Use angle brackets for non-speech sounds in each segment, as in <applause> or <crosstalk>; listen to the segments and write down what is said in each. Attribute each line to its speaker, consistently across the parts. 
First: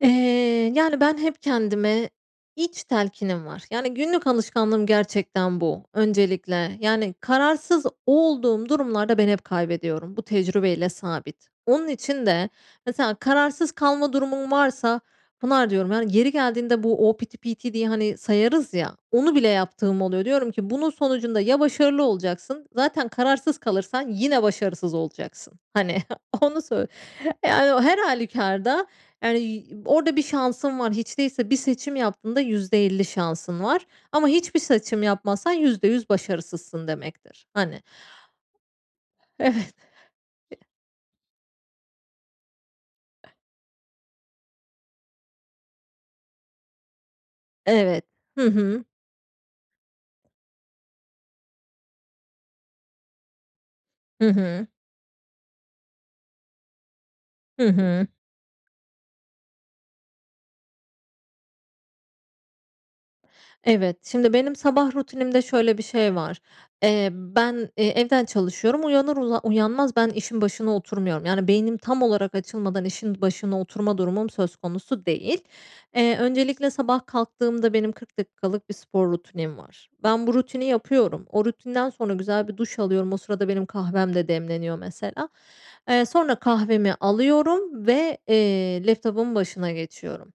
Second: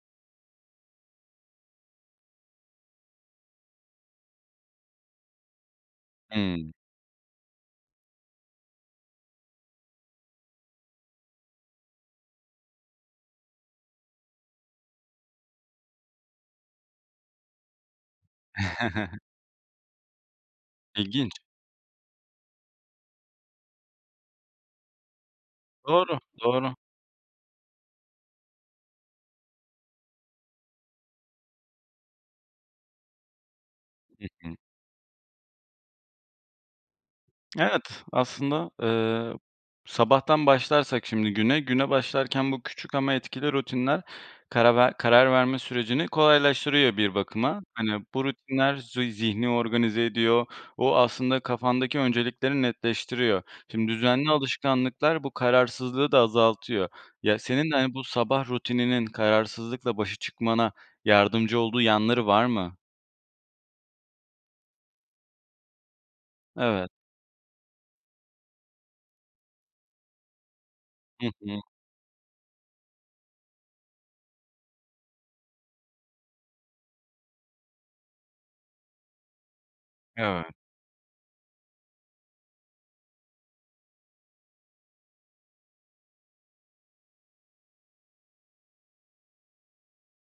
Speaker 1: Eee, yani, ben hep kendime iç telkinim var. Yani, günlük alışkanlığım gerçekten bu
Speaker 2: Hıı.
Speaker 1: öncelikle. Yani kararsız olduğum durumlarda ben hep kaybediyorum. Bu tecrübeyle sabit. Onun için de mesela kararsız kalma durumum varsa Pınar diyorum, yani, yeri geldiğinde bu o piti piti diye, hani, sayarız ya,
Speaker 2: <chuckles>
Speaker 1: onu bile yaptığım oluyor. Diyorum ki “Bunun
Speaker 2: İlginç.
Speaker 1: sonucunda ya başarılı olacaksın, zaten kararsız kalırsan yine başarısız olacaksın.“ Hani,
Speaker 2: Doğru,
Speaker 1: onu
Speaker 2: doğru.
Speaker 1: söy Yani, o her hâlükârda, yani, y orada bir şansın var. Hiç değilse bir seçim yaptığında %50 şansın var.
Speaker 2: Hı
Speaker 1: Ama
Speaker 2: hı.
Speaker 1: hiçbir seçim yapmazsan %100 başarısızsın demektir, hani
Speaker 2: Evet, aslında, ııı,
Speaker 1: Evet.
Speaker 2: sabahtan başlarsak şimdi güne, güne başlarken bu küçük ama etkili rutinler karar ver karar verme sürecini kolaylaştırıyor bir bakıma. Hani,
Speaker 1: Evet.
Speaker 2: bu
Speaker 1: Hı
Speaker 2: rutinler,
Speaker 1: hı.
Speaker 2: zu zihni organize ediyor. O, aslında kafandaki öncelikleri netleştiriyor. Şimdi
Speaker 1: Hı
Speaker 2: düzenli
Speaker 1: hı.
Speaker 2: alışkanlıklar bu kararsızlığı da azaltıyor. Ya,
Speaker 1: Hı
Speaker 2: senin de, hani, bu
Speaker 1: hı.
Speaker 2: sabah rutininin kararsızlıkla başa çıkmana yardımcı olduğu yanları var mı?
Speaker 1: Evet. Şimdi benim sabah rutinimde şöyle bir şey var.
Speaker 2: Evet.
Speaker 1: Eee, ben, eee, evden çalışıyorum. Uyanır uzan uyanmaz ben işin başına
Speaker 2: Hı
Speaker 1: oturmuyorum. Yani
Speaker 2: hı.
Speaker 1: beynim tam olarak açılmadan işin başına oturma durumum söz konusu değil. Eee, öncelikle sabah kalktığımda benim 40 dakikalık bir spor rutinim var. Ben bu
Speaker 2: Evet.
Speaker 1: rutini yapıyorum. O rutinden sonra güzel bir duş alıyorum. O sırada benim kahvem de demleniyor mesela. Eee, sonra kahvemi alıyorum ve, eee, laptopumun başına geçiyorum.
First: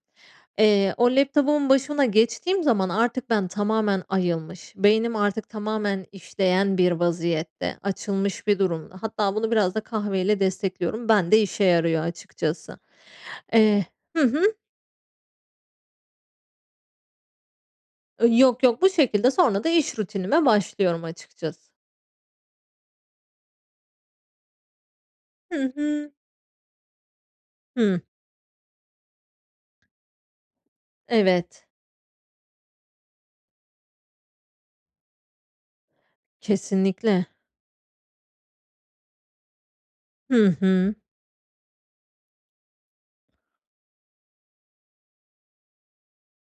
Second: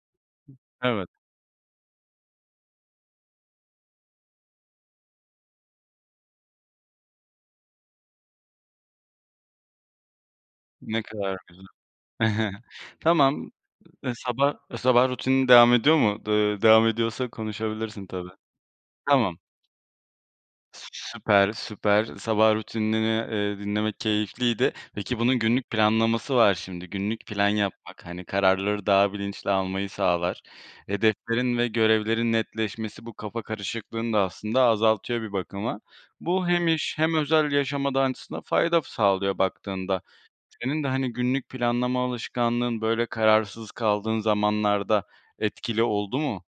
Speaker 1: Eee,
Speaker 2: Evet.
Speaker 1: o laptopumun başına geçtiğim zaman artık ben tamamen ayılmış, beynim artık tamamen işleyen bir vaziyette, açılmış bir durumda, hatta bunu biraz da kahve ile
Speaker 2: Ne
Speaker 1: destekliyorum.
Speaker 2: kadar
Speaker 1: Bende işe
Speaker 2: güzel.
Speaker 1: yarıyor
Speaker 2: <chuckles>
Speaker 1: açıkçası,
Speaker 2: Tamam.
Speaker 1: eee,
Speaker 2: Iıı,
Speaker 1: hı
Speaker 2: sabah
Speaker 1: hı.
Speaker 2: sabah rutinin devam ediyor mu? Iıı, devam ediyorsa konuşabilirsin tabii.
Speaker 1: Iıı, yok, yok bu şekilde
Speaker 2: Tamam.
Speaker 1: sonra da iş rutinime
Speaker 2: Sü
Speaker 1: başlıyorum
Speaker 2: süper,
Speaker 1: açıkçası.
Speaker 2: süper, sabah rutinini, ııı, dinlemek keyifliydi. Peki, bunun günlük
Speaker 1: Hı hı.
Speaker 2: planlaması var şimdi günlük plan
Speaker 1: Hı.
Speaker 2: yapmak, hani, kararları daha bilinçli almayı sağlar. Hedeflerin
Speaker 1: Evet.
Speaker 2: ve görevlerin netleşmesi bu kafa karışıklığını da aslında azaltıyor bir bakıma. Bu hem iş hem
Speaker 1: Kesinlikle.
Speaker 2: özel yaşama da aslında fayda sağlıyor baktığında.
Speaker 1: Hı
Speaker 2: Senin de,
Speaker 1: hı.
Speaker 2: hani, günlük planlama alışkanlığın, böyle, kararsız kaldığın zamanlarda etkili oldu mu?